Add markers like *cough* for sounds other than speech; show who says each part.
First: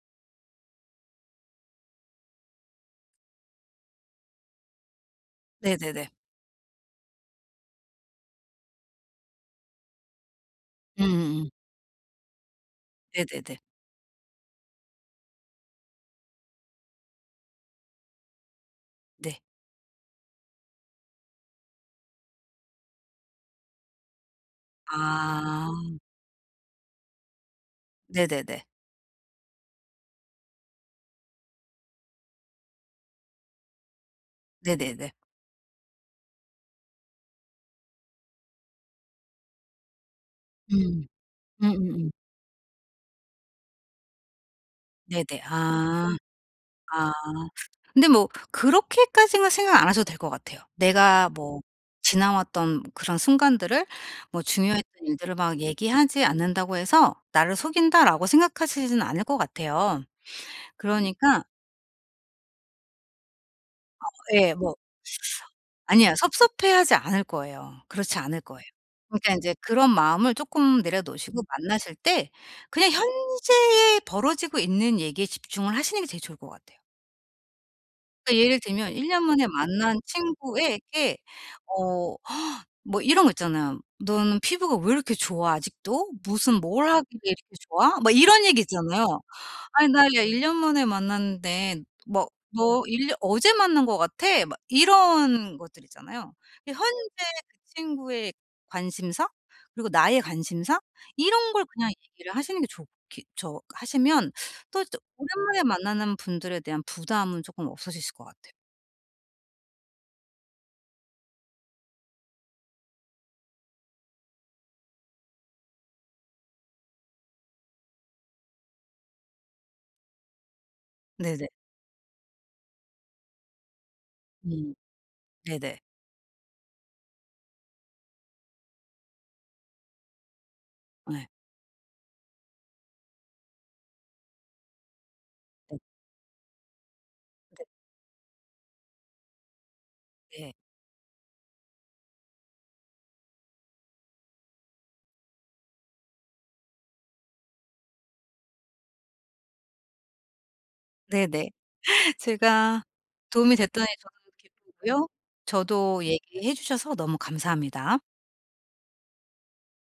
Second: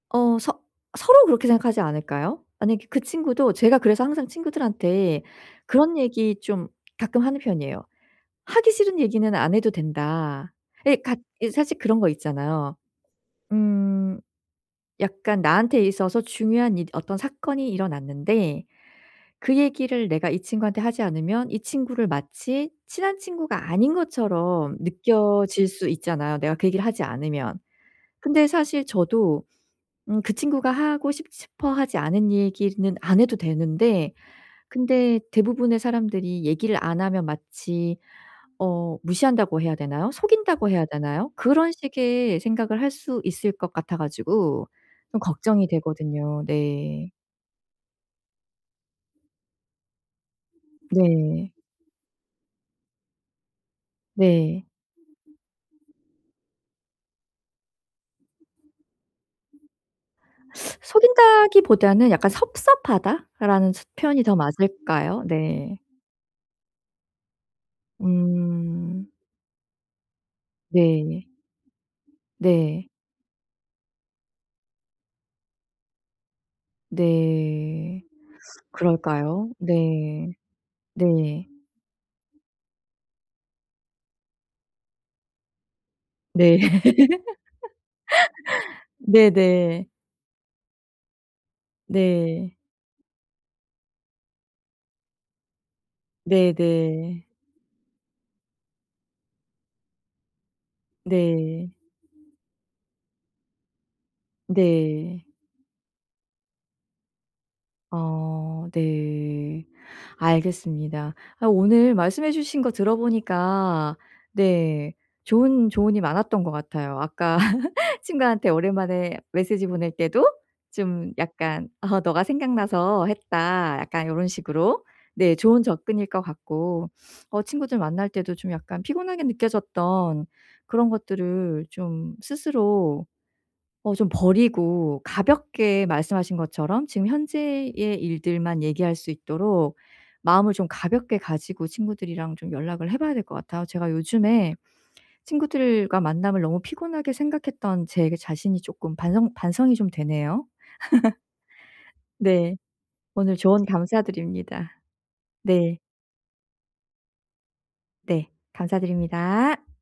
Speaker 1: 어. 서 서로 그렇게 생각하지 않을까요? 아니 그 그 친구도 제가 그래서 항상 친구들한테 그런
Speaker 2: 네네네.
Speaker 1: 얘기 좀 가끔 하는 편이에요. "하기 싫은 얘기는 안 해도 된다." 예 같
Speaker 2: 음음음.
Speaker 1: 이제 사실 그런 거 있잖아요.
Speaker 2: 네네네.
Speaker 1: 음. 약간 나한테 있어서 중요한 이 어떤 사건이 일어났는데
Speaker 2: 네.
Speaker 1: 그 얘기를 내가 이 친구한테 하지 않으면 이 친구를 마치 친한 친구가 아닌 것처럼 느껴질
Speaker 2: 아.
Speaker 1: 수 있잖아요 내가 그 얘기를 하지 않으면. 근데
Speaker 2: 네네네.
Speaker 1: 사실 저도 음 그 친구가 하고 싶 싶어 하지 않은 얘기는 안 해도 되는데
Speaker 2: 네네네.
Speaker 1: 근데 대부분의 사람들이 얘기를 안 하면 마치 어 무시한다고 해야 되나요? 속인다고 해야
Speaker 2: 음.
Speaker 1: 되나요? 그런
Speaker 2: 음음음.
Speaker 1: 식의 생각을 할 수 있을 것 같아 가지고 좀
Speaker 2: 네네.
Speaker 1: 걱정이
Speaker 2: 아.
Speaker 1: 되거든요. 네.
Speaker 2: 아. 근데 뭐 그렇게까지는 생각 안 하셔도 될 것 같아요. 내가
Speaker 1: 네.
Speaker 2: 뭐 지나왔던 그런 순간들을 뭐
Speaker 1: 네.
Speaker 2: 중요했던 일들을 막 얘기하지 않는다고 해서 나를 속인다라고 생각하시지는 않을 것 같아요. 그러니까
Speaker 1: 속인다기보다는 약간 "섭섭하다."라는 스
Speaker 2: 어
Speaker 1: 표현이 더
Speaker 2: 예 뭐.
Speaker 1: 맞을까요? 네.
Speaker 2: 아니야. 섭섭해하지 않을 거예요. 그렇지 않을 거예요.
Speaker 1: 음.
Speaker 2: 그러니까 인제 그런 마음을 쪼끔 내려
Speaker 1: 네.
Speaker 2: 놓으시고 만나실 때
Speaker 1: 네.
Speaker 2: 그냥 현재에 벌어지고 있는 얘기에 집중을 하시는 게 제일 좋을 것 같아요.
Speaker 1: 네.
Speaker 2: 그러니까 예를 들면 1 년 만에
Speaker 1: 그럴까요?
Speaker 2: 만난
Speaker 1: 네.
Speaker 2: 친구에게
Speaker 1: 네.
Speaker 2: 어 *gasps* 뭐 이런 거 있잖아요. "너는 피부가 왜 이렇게 좋아 아직도? 무슨
Speaker 1: 네. *laughs*
Speaker 2: 뭘 하기에 이렇게 좋아?" 뭐 이런 얘기 있잖아요.
Speaker 1: 네네.
Speaker 2: "아니 나 이야 1 년 만에 만났는데 뭐
Speaker 1: 네.
Speaker 2: 너 1 년 어제 만난 거 같아." 막 이런 것들 있잖아요. 그 현재
Speaker 1: 네네.
Speaker 2: 그 친구의 관심사? 그리고 나의 관심사? 이런 걸
Speaker 1: 네.
Speaker 2: 그냥 얘기를 하시는 게 좋겠죠. 하시면 또 이제
Speaker 1: 네.
Speaker 2: 오랜만에 만나는 분들에 대한 부담은 쪼끔 없어지실 것 같아요.
Speaker 1: 아 네. 알겠습니다. 아 오늘 말씀해 주신 거 들어 보니까 네 좋은 조언이 많았던 것 같아요. 아까 *laughs* 친구한테 오랜만에 메시지 보낼 때도 좀
Speaker 2: 네네.
Speaker 1: 약간 *laughs* '너가 생각나서 했다.' 약간 요런
Speaker 2: 음.
Speaker 1: 식으로? 네 좋은
Speaker 2: 네네.
Speaker 1: 접근일 것 같고 어 친구들 만날 때도 좀 약간 피곤하게 느껴졌던 그런
Speaker 2: 예.
Speaker 1: 것들을 좀 스스로 어 좀 버리고
Speaker 2: *unintelligible*
Speaker 1: 가볍게 말씀하신 것처럼 지금
Speaker 2: 네.
Speaker 1: 현재의 일들만 얘기할 수 있도록 마음을
Speaker 2: 예.
Speaker 1: 좀 가볍게 가지고 친구들이랑 좀 연락을 해 봐야 될 것 같아요. 제가 요즘에 친구들과 만남을 너무 피곤하게 생각했던 제 자신이 쪼끔 반성 반성이 좀 되네요? *laughs*
Speaker 2: 네네.
Speaker 1: 네.
Speaker 2: 제가
Speaker 1: 오늘
Speaker 2: 도움이
Speaker 1: 조언
Speaker 2: 됐다니 저도
Speaker 1: 감사드립니다.
Speaker 2: 기쁘고요.
Speaker 1: 네.
Speaker 2: 저도 얘기해 주셔서 너무 감사합니다.
Speaker 1: 네. 감사드립니다.